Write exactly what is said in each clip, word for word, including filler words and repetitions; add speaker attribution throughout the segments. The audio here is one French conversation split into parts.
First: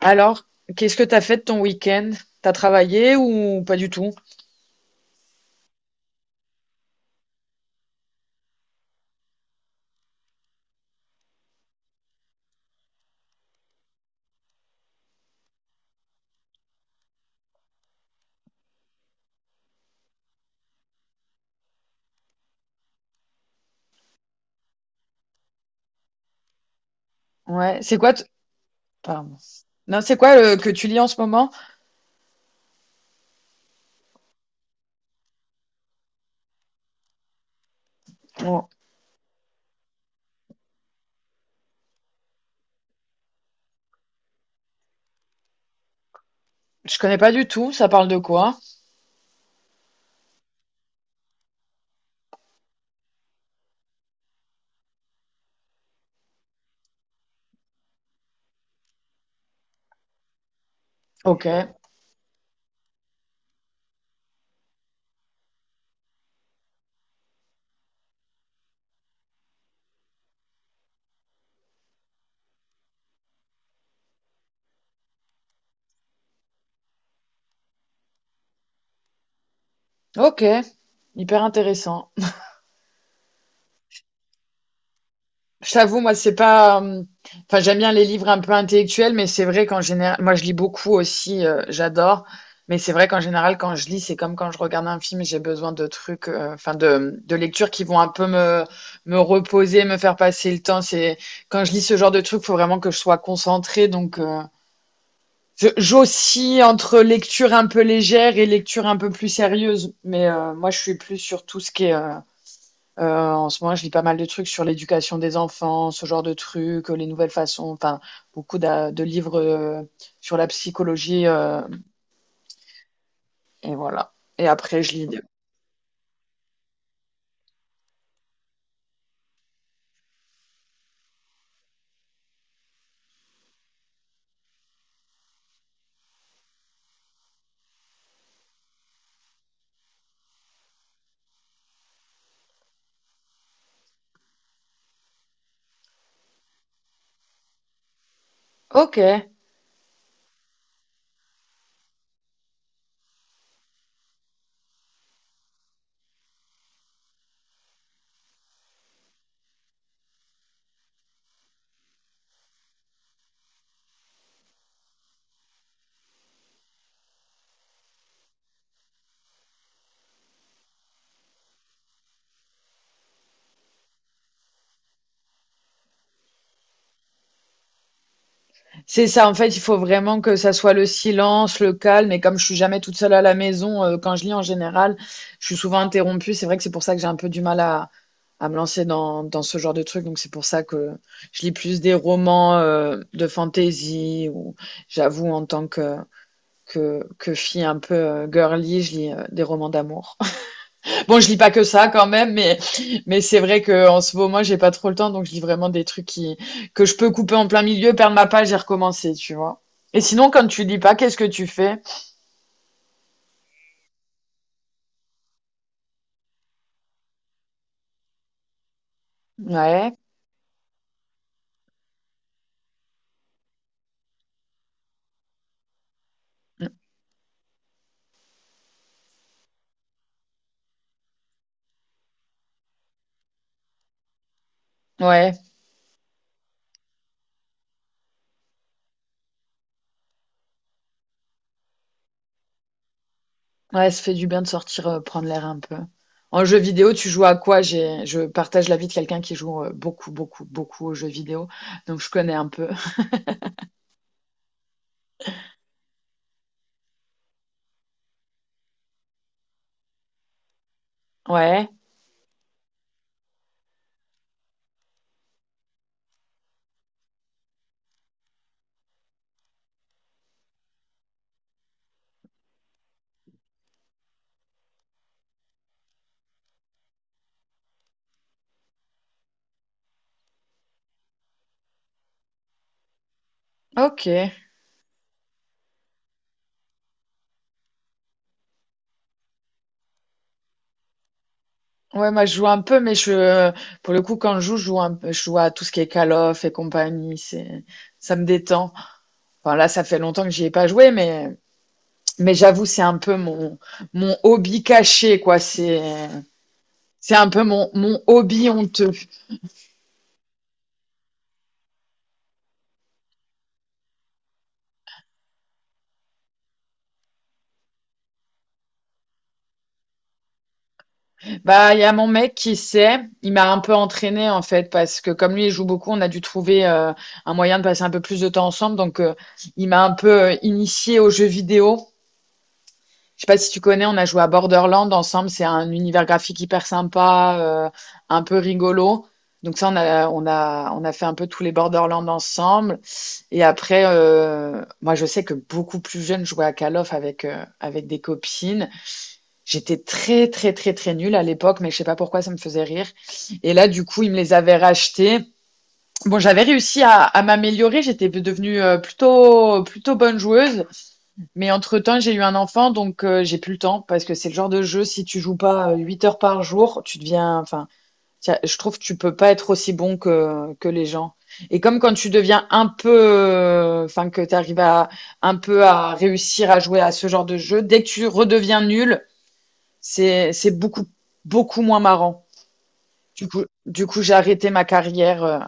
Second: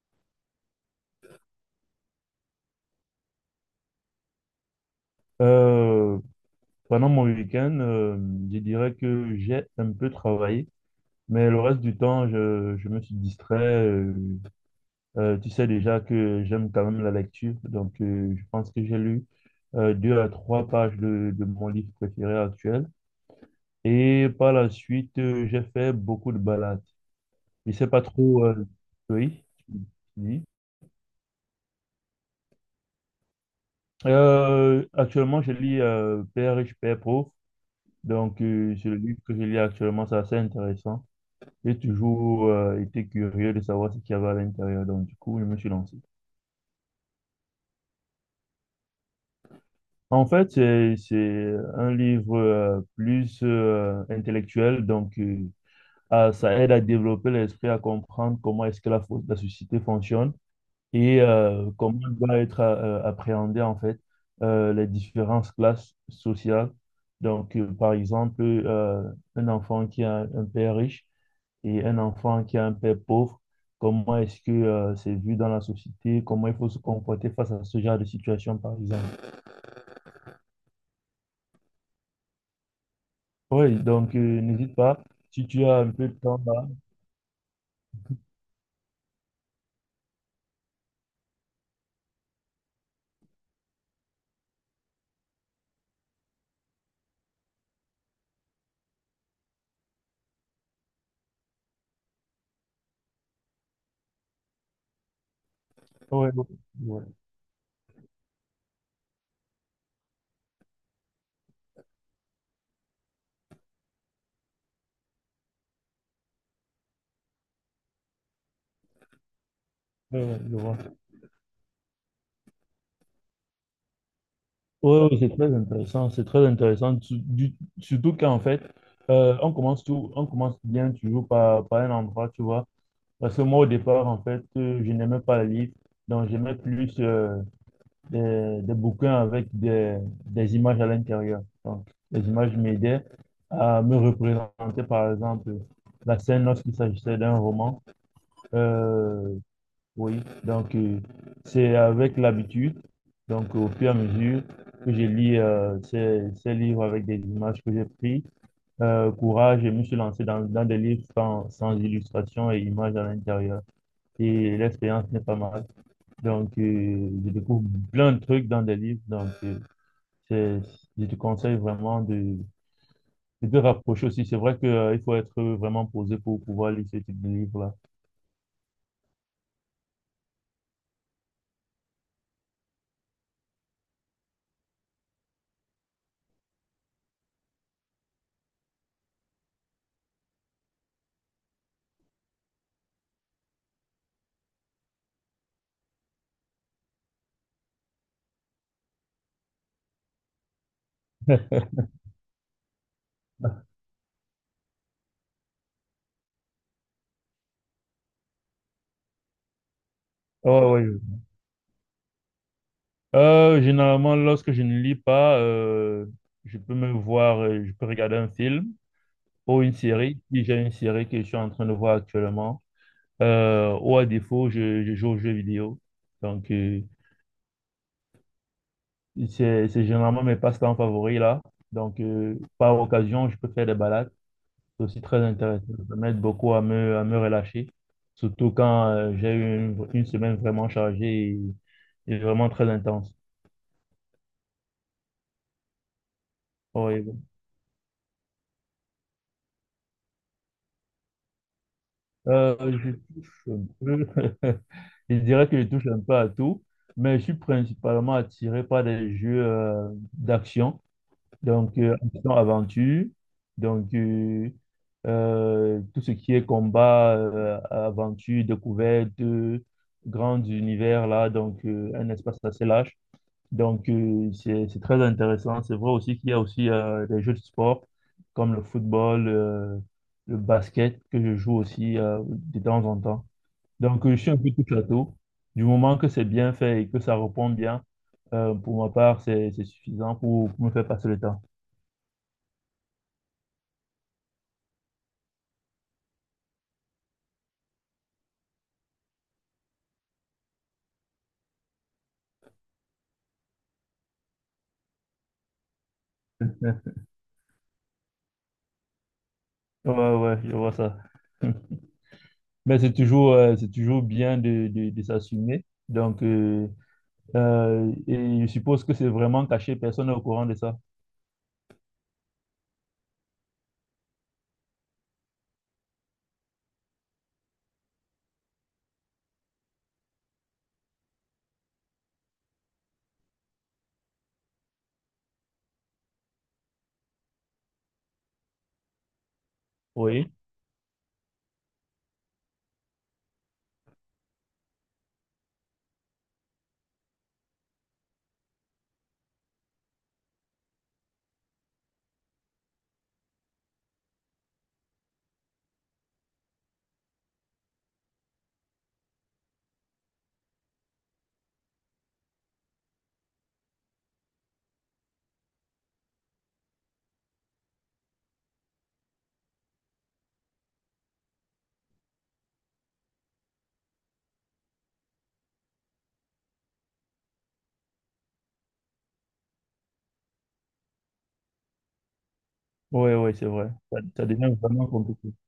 Speaker 1: Alors, qu'est-ce que t'as fait de ton week-end? T'as travaillé ou pas du tout?
Speaker 2: Euh, Pendant mon week-end, euh, je dirais que j'ai un peu travaillé, mais le reste du temps, je, je me suis distrait. Euh, euh, tu sais déjà que j'aime quand même la lecture, donc euh, je pense que j'ai lu euh, deux à trois pages de, de mon livre préféré actuel. Et par la suite, euh, j'ai fait beaucoup de balades. Je
Speaker 1: Ouais,
Speaker 2: sais
Speaker 1: c'est
Speaker 2: pas
Speaker 1: quoi t-
Speaker 2: trop. Euh,
Speaker 1: pardon.
Speaker 2: oui.
Speaker 1: Non, c'est quoi
Speaker 2: Oui.
Speaker 1: le... que tu lis en ce moment?
Speaker 2: Euh, actuellement, je lis euh, Père riche, père pauvre. Donc,
Speaker 1: Bon,
Speaker 2: euh, c'est le livre que je lis actuellement, c'est assez intéressant. J'ai toujours euh, été curieux de savoir ce qu'il y avait à l'intérieur. Donc, du coup, je me suis lancé.
Speaker 1: je connais pas du tout, ça parle de quoi?
Speaker 2: En fait, c'est c'est un livre euh, plus euh, intellectuel. Donc, euh, ah, ça aide à développer l'esprit, à comprendre comment est-ce que la, fo- la société fonctionne et
Speaker 1: Ok,
Speaker 2: euh, comment doit être euh, appréhendée, en fait, euh, les différentes classes sociales. Donc, euh, par exemple, euh, un enfant qui a un père riche Et un enfant qui a un père pauvre, comment est-ce que euh, c'est vu dans la société? Comment il faut se comporter face à ce genre de situation, par exemple?
Speaker 1: ok, hyper intéressant.
Speaker 2: Oui, donc euh, n'hésite pas. Si tu
Speaker 1: Je
Speaker 2: as un
Speaker 1: t'avoue,
Speaker 2: peu
Speaker 1: moi,
Speaker 2: de
Speaker 1: c'est
Speaker 2: temps là.
Speaker 1: pas. Euh, Enfin, j'aime bien les livres un peu intellectuels, mais c'est vrai qu'en général, moi, je lis beaucoup aussi, euh, j'adore. Mais c'est vrai qu'en général, quand je lis, c'est comme quand je regarde un film, j'ai besoin de trucs, euh, enfin, de, de lectures qui vont un peu me, me reposer, me faire passer le temps. C'est quand je lis ce genre de trucs, faut vraiment que je sois concentrée. Donc, euh, je-
Speaker 2: Ouais, ouais,
Speaker 1: j'oscille entre
Speaker 2: ouais,
Speaker 1: lecture un peu légère et lecture un peu plus sérieuse. Mais euh, moi, je suis plus sur tout ce qui est euh, euh, en ce moment, je lis pas mal de trucs sur l'éducation des enfants, ce genre de trucs, euh, les nouvelles façons, enfin, beaucoup d'a- de, livres euh, sur
Speaker 2: ouais,
Speaker 1: la
Speaker 2: je vois.
Speaker 1: psychologie, euh, et voilà. Et après, je lis.
Speaker 2: Oui, oui,
Speaker 1: des-
Speaker 2: c'est très intéressant, c'est très intéressant. Tu- du- surtout qu'en fait, euh, on commence tout, on commence bien toujours par, par un endroit, tu vois, parce que moi au départ, en fait, euh, je n'aimais pas les livres, donc j'aimais plus euh, des, des bouquins avec des, des images à l'intérieur. Donc, les images m'aidaient à me représenter, par exemple, la scène lorsqu'il s'agissait d'un roman.
Speaker 1: ok,
Speaker 2: Euh, oui, donc euh, c'est avec l'habitude, donc au fur et à mesure que je lis euh, ces, ces livres avec des images que j'ai prises, euh, courage, je me suis lancé dans, dans des livres sans, sans illustration et images à l'intérieur. Et l'expérience n'est pas mal. Donc euh, je découvre plein de trucs dans des livres, donc euh, c'est, je te conseille vraiment de, de te rapprocher aussi. C'est vrai que, euh, il faut être vraiment posé pour pouvoir lire ce type de livre-là.
Speaker 1: c'est ça. En fait, il faut vraiment que ça soit le silence, le calme. Et comme je suis jamais toute seule à la maison, euh, quand je lis en général, je suis souvent interrompue. C'est vrai que c'est pour ça que j'ai un peu du mal à, à me lancer dans, dans ce genre de trucs. Donc, c'est pour ça que je lis plus des romans euh, de fantasy. Ou j'avoue, en tant que que, que fille un peu euh, girly, je lis euh, des romans d'amour. Bon, je lis pas que ça quand même, mais, mais c'est vrai que en ce moment, j'ai pas trop le temps, donc je lis vraiment des trucs qui, que je peux couper en plein milieu, perdre ma page et recommencer, tu vois. Et sinon, quand
Speaker 2: Ouais,
Speaker 1: tu lis
Speaker 2: ouais.
Speaker 1: pas, qu'est-ce que tu fais?
Speaker 2: Euh, généralement, lorsque je ne lis pas, euh, je peux me voir, euh, je peux regarder un film ou une
Speaker 1: Ouais,
Speaker 2: série, si j'ai une série que je suis en train de voir actuellement, euh, ou à défaut, je, je joue aux jeux vidéo. Donc,
Speaker 1: mm,
Speaker 2: euh, c'est, c'est généralement mes passe-temps favoris là. Donc, euh, par occasion, je peux faire des balades. C'est aussi très
Speaker 1: ouais,
Speaker 2: intéressant. Ça m'aide beaucoup à me, à me relâcher, surtout quand euh, j'ai eu une, une semaine vraiment chargée et, et vraiment très intense.
Speaker 1: ouais, ça fait du bien de sortir, euh, prendre l'air un peu. En jeu vidéo, tu
Speaker 2: Oui.
Speaker 1: joues à quoi? J'ai, je partage la vie de quelqu'un qui joue euh, beaucoup, beaucoup, beaucoup aux jeux vidéo, donc je connais un peu.
Speaker 2: Euh, je touche un peu. Je dirais que je touche un peu à tout, mais je suis principalement attiré par des jeux euh, d'action,
Speaker 1: Ouais,
Speaker 2: donc euh, action-aventure, donc euh, euh, tout ce qui est combat, euh, aventure, découverte, euh, grand univers là, donc euh, un espace assez large. Donc, euh, c'est c'est très intéressant. C'est vrai aussi qu'il y a aussi euh, des jeux de sport comme le football, euh, le basket que je joue aussi euh, de temps en temps.
Speaker 1: ok.
Speaker 2: Donc, euh, je suis un peu tout château. Du moment que c'est bien fait et que ça répond bien, euh, pour ma part, c'est c'est suffisant pour, pour me faire passer le temps.
Speaker 1: Ouais, moi je joue un peu, mais je, pour le coup, quand je joue, je joue un peu, je joue à tout ce qui est Call of et compagnie. C'est, ça me détend. Enfin là, ça fait longtemps que j'y ai pas joué, mais, mais j'avoue, c'est un peu mon, mon hobby caché, quoi. C'est, c'est un peu mon, mon hobby honteux.
Speaker 2: Ouais, ouais, ouais, je vois ça. Mais c'est toujours, euh, c'est toujours bien de, de, de s'assumer. Donc, euh, euh, et je suppose que c'est vraiment caché, personne n'est au courant de ça.
Speaker 1: Bah, il y a mon mec qui sait. Il m'a un peu entraîné en fait, parce que comme lui, il joue beaucoup, on a dû trouver euh, un moyen de passer un peu plus de temps ensemble. Donc, euh, il m'a un peu euh, initié aux jeux vidéo. Je sais pas si tu connais, on a joué à Borderland ensemble. C'est un univers graphique hyper sympa, euh, un peu rigolo. Donc ça, on a, on
Speaker 2: Oui,
Speaker 1: a, on a fait un peu tous les Borderlands ensemble. Et après, euh, moi, je sais que beaucoup plus jeune, je jouais à Call of avec, euh, avec des copines. J'étais très, très, très, très nulle à l'époque, mais je sais pas pourquoi ça me faisait rire. Et là, du coup, ils me les avaient rachetés. Bon, j'avais réussi à, à m'améliorer. J'étais devenue euh, plutôt, plutôt bonne joueuse. Mais entre-temps, j'ai eu un enfant, donc euh, j'ai plus le temps parce que c'est le genre de jeu, si tu joues pas euh, huit heures par jour, tu deviens. Enfin, tiens, je trouve que tu peux pas être aussi bon que, que les gens. Et comme quand tu deviens un peu. euh, Enfin, que tu arrives à, un peu à réussir à jouer à ce genre de jeu, dès que tu redeviens nul, c'est, c'est beaucoup, beaucoup moins marrant.
Speaker 2: oui,
Speaker 1: Du
Speaker 2: oui,
Speaker 1: coup,
Speaker 2: c'est vrai.
Speaker 1: du
Speaker 2: Ça,
Speaker 1: coup, j'ai
Speaker 2: ça
Speaker 1: arrêté
Speaker 2: devient
Speaker 1: ma
Speaker 2: vraiment
Speaker 1: carrière.
Speaker 2: compliqué.
Speaker 1: euh,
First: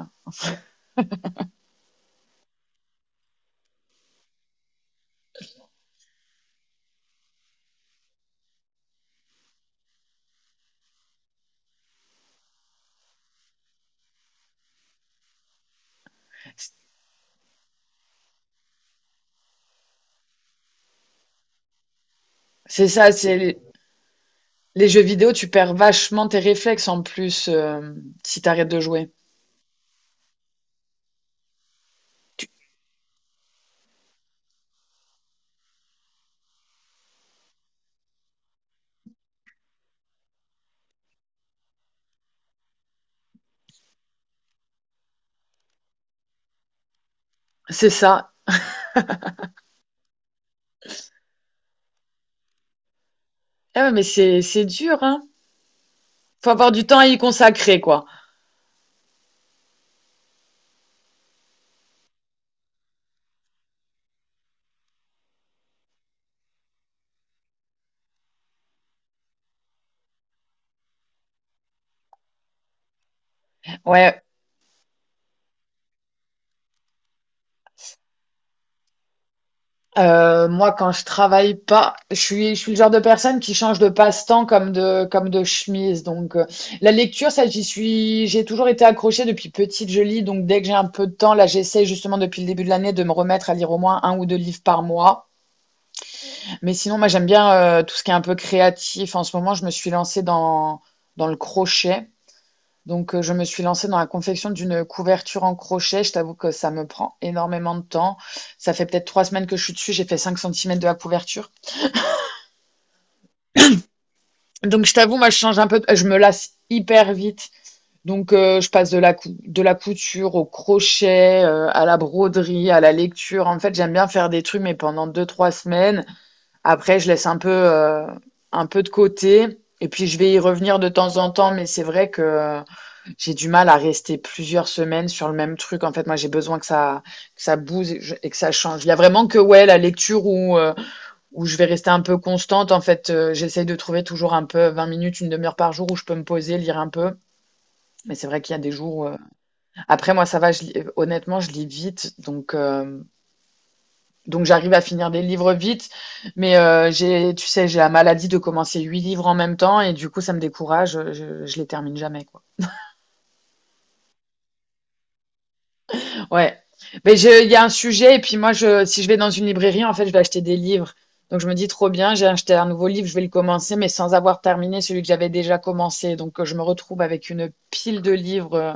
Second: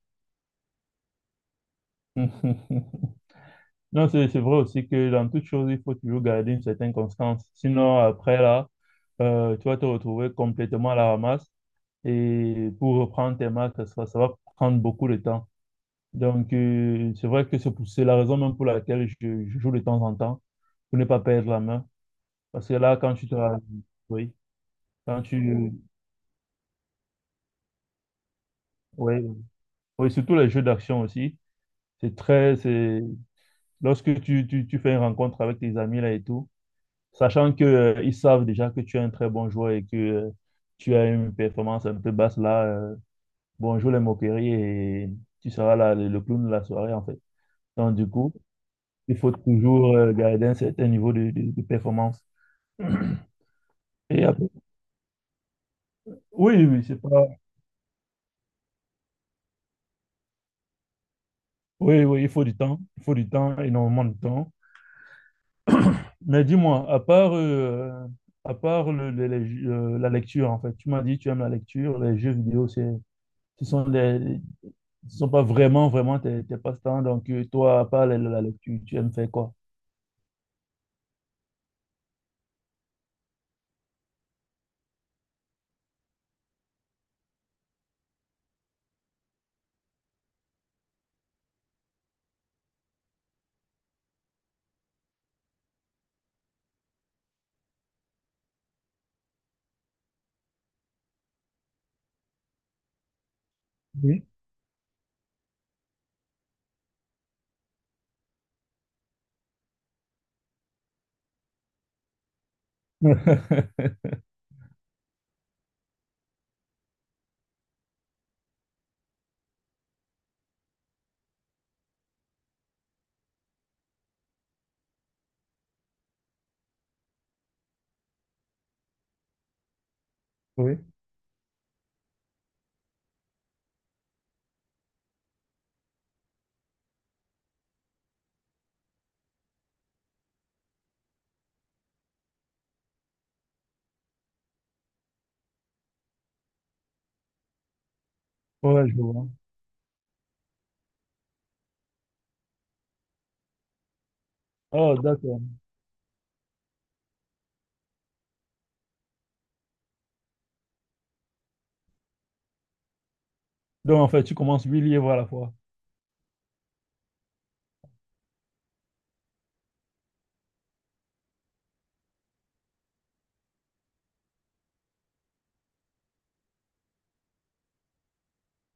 Speaker 2: Non, c'est c'est vrai aussi que dans toute chose, il faut toujours garder une certaine constance. Sinon, après là, euh, tu vas te retrouver complètement à la ramasse. Et pour reprendre tes marques, ça, sera- ça va prendre beaucoup de temps. Donc, euh, c'est vrai que c'est pour- c'est la raison même pour laquelle je, je joue de temps en temps, pour ne pas perdre la main. Parce que
Speaker 1: c'est
Speaker 2: là,
Speaker 1: ça,
Speaker 2: quand tu te...
Speaker 1: c'est les,
Speaker 2: Oui,
Speaker 1: les jeux
Speaker 2: quand
Speaker 1: vidéo, tu
Speaker 2: tu...
Speaker 1: perds vachement tes réflexes en plus euh, si tu arrêtes de jouer.
Speaker 2: oui. Oui, surtout les jeux d'action aussi. C'est très, c'est lorsque tu, tu, tu fais une rencontre avec tes amis là et tout, sachant que euh, ils savent déjà que tu es un très bon joueur et que euh, tu as une performance un peu basse là, euh, bonjour les moqueries et tu seras là le, le clown de la soirée en fait.
Speaker 1: C'est
Speaker 2: Donc du
Speaker 1: ça.
Speaker 2: coup, il faut toujours euh, garder un certain niveau de, de- de performance.
Speaker 1: Ah ouais, mais
Speaker 2: Et
Speaker 1: c'est
Speaker 2: après-
Speaker 1: c'est dur, hein. Faut
Speaker 2: oui,
Speaker 1: avoir
Speaker 2: oui,
Speaker 1: du
Speaker 2: c'est
Speaker 1: temps à y
Speaker 2: pas.
Speaker 1: consacrer, quoi.
Speaker 2: Oui, oui, il faut du temps, il faut du temps, énormément de temps. Mais dis-moi, à part, euh, à part le- le- les- euh, la lecture, en fait, tu m'as dit tu aimes la lecture, les jeux vidéo, c'est, ce sont
Speaker 1: Ouais.
Speaker 2: les, ce sont pas vraiment, vraiment tes, tes passe-temps. Donc, euh, toi, à part la, la lecture, tu aimes faire quoi?
Speaker 1: Euh, moi, quand je travaille pas, je suis je suis le genre de personne qui change de passe-temps comme de comme de chemise. Donc euh, la lecture, ça, j'y suis, j'ai toujours été accrochée depuis petite. Je lis, donc dès que j'ai un peu de temps, là, j'essaie justement depuis le début de l'année de me remettre à lire au moins un ou deux livres par mois. Mais sinon, moi, j'aime bien euh, tout ce qui est un peu créatif. En ce moment, je me suis lancée dans dans le crochet. Donc, euh, je me suis lancée dans la
Speaker 2: Oui.
Speaker 1: confection d'une couverture en crochet. Je t'avoue que ça me prend énormément de temps. Ça fait peut-être trois semaines que je suis dessus. J'ai fait cinq centimètres de la couverture. Donc, je t'avoue, moi, je change un peu. de- Je me lasse hyper vite. Donc, euh, je passe de la, cou- de la couture au crochet, euh, à la broderie, à la lecture. En fait, j'aime bien faire des trucs, mais pendant deux, trois semaines. Après, je laisse un peu, euh, un peu de côté. Et puis, je vais y revenir
Speaker 2: Oui,
Speaker 1: de temps en temps. Mais c'est vrai que j'ai du mal à rester plusieurs semaines sur le même truc. En fait, moi, j'ai besoin que ça, que ça bouge et, je- et que ça change. Il y a vraiment que ouais, la lecture où, euh, où je vais rester un peu constante. En fait, euh, j'essaye de trouver toujours un peu vingt minutes, une demi-heure par jour où je peux me poser, lire un peu. Mais c'est vrai qu'il y a des
Speaker 2: ouais, je
Speaker 1: jours. où, euh,
Speaker 2: vois.
Speaker 1: après, moi, ça va. Je lis- euh, Honnêtement, je lis vite, donc euh, donc j'arrive à
Speaker 2: Oh,
Speaker 1: finir des
Speaker 2: d'accord.
Speaker 1: livres vite. Mais euh, j'ai, tu sais, j'ai la maladie de commencer huit livres en même temps et du coup, ça me décourage. Je, je les termine jamais.
Speaker 2: Donc, en fait, tu commences huit livres à la fois.
Speaker 1: Ouais. Mais je, il y a un sujet, et puis moi, je, si je vais dans une librairie, en fait, je vais acheter des livres. Donc, je me dis trop bien, j'ai acheté un nouveau livre, je vais le commencer, mais sans avoir terminé celui que j'avais déjà commencé. Donc, euh, je me retrouve avec une pile de livres euh,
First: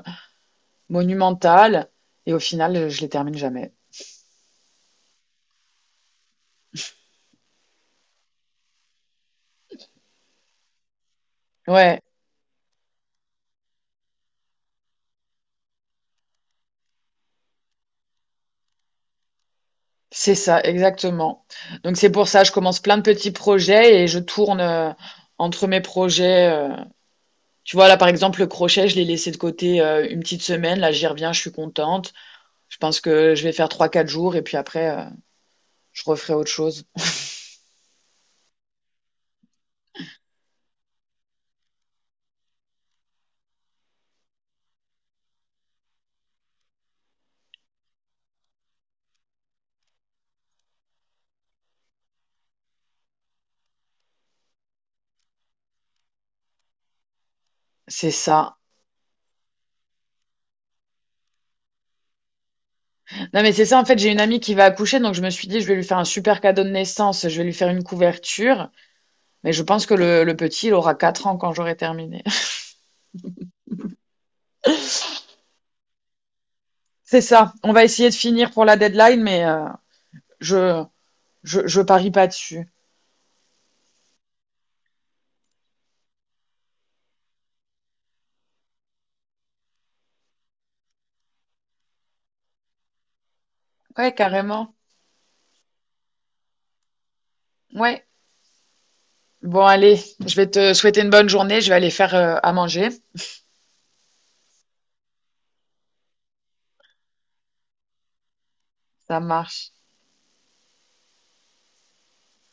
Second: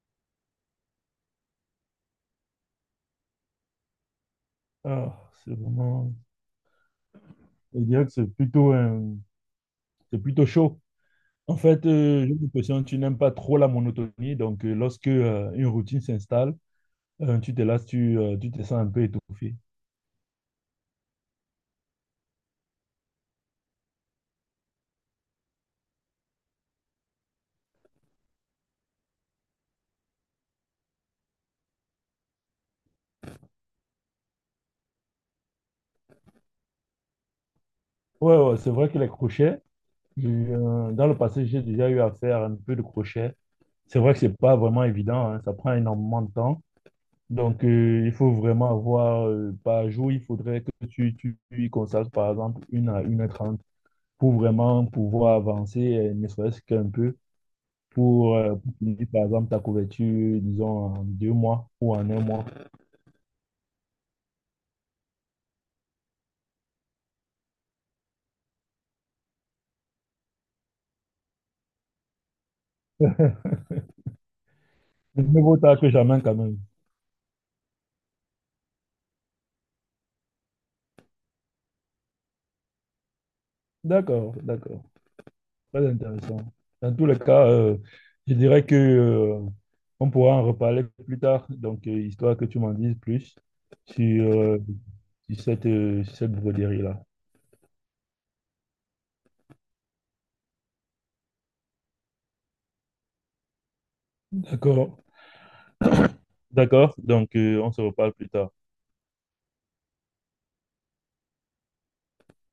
Speaker 1: monumentale, et au final, euh, je les termine jamais.
Speaker 2: Ah, c'est vraiment, je dirais que c'est plutôt, euh, c'est plutôt chaud. En fait,
Speaker 1: Ouais,
Speaker 2: euh, j'ai l'impression que tu n'aimes pas trop la monotonie. Donc, euh, lorsque, euh, une routine s'installe, Euh, tu te lasses, tu, euh, tu te sens un peu étouffé.
Speaker 1: c'est ça, exactement. Donc, c'est pour ça, je commence plein de petits projets et je tourne euh, entre mes projets. euh. Tu vois, là, par exemple, le crochet, je l'ai laissé de côté euh, une petite semaine. Là, j'y reviens, je suis contente. Je pense que je vais faire trois quatre jours et puis après, euh, je referai autre chose.
Speaker 2: Ouais, ouais, c'est vrai que les crochets, j'ai eu, euh, dans le passé, j'ai déjà eu à faire un peu de crochet. C'est vrai que c'est pas vraiment évident, hein, ça prend énormément de temps. Donc, euh, il faut vraiment avoir, euh, par jour, il faudrait que tu, tu y consacres, par exemple, une à une heure trente pour vraiment pouvoir avancer, euh, ne serait-ce qu'un peu.
Speaker 1: C'est
Speaker 2: pour, euh,
Speaker 1: ça.
Speaker 2: pour finir, par exemple, ta couverture, disons, en deux mois ou en un mois.
Speaker 1: Non, mais c'est ça, en fait, j'ai une amie qui va accoucher, donc je me suis dit, je vais lui faire un super cadeau de naissance, je vais lui faire une couverture, mais je pense que le, le petit, il aura quatre ans quand j'aurai terminé.
Speaker 2: Mais Mieux vaut tard que jamais, quand même.
Speaker 1: C'est ça. On va essayer de finir pour la deadline, mais euh, je, je, je parie pas dessus.
Speaker 2: D'accord, d'accord. Très intéressant. Dans tous les cas, euh, je dirais que, euh, on pourra en reparler plus tard, donc, euh, histoire que tu m'en dises plus
Speaker 1: Ouais,
Speaker 2: sur, euh,
Speaker 1: carrément.
Speaker 2: sur cette, euh, sur cette broderie-là.
Speaker 1: Ouais. Bon, allez, je vais te souhaiter une bonne journée, je vais aller faire euh, à manger.
Speaker 2: D'accord, d'accord. Donc, euh, on se reparle plus tard.
Speaker 1: Ça marche.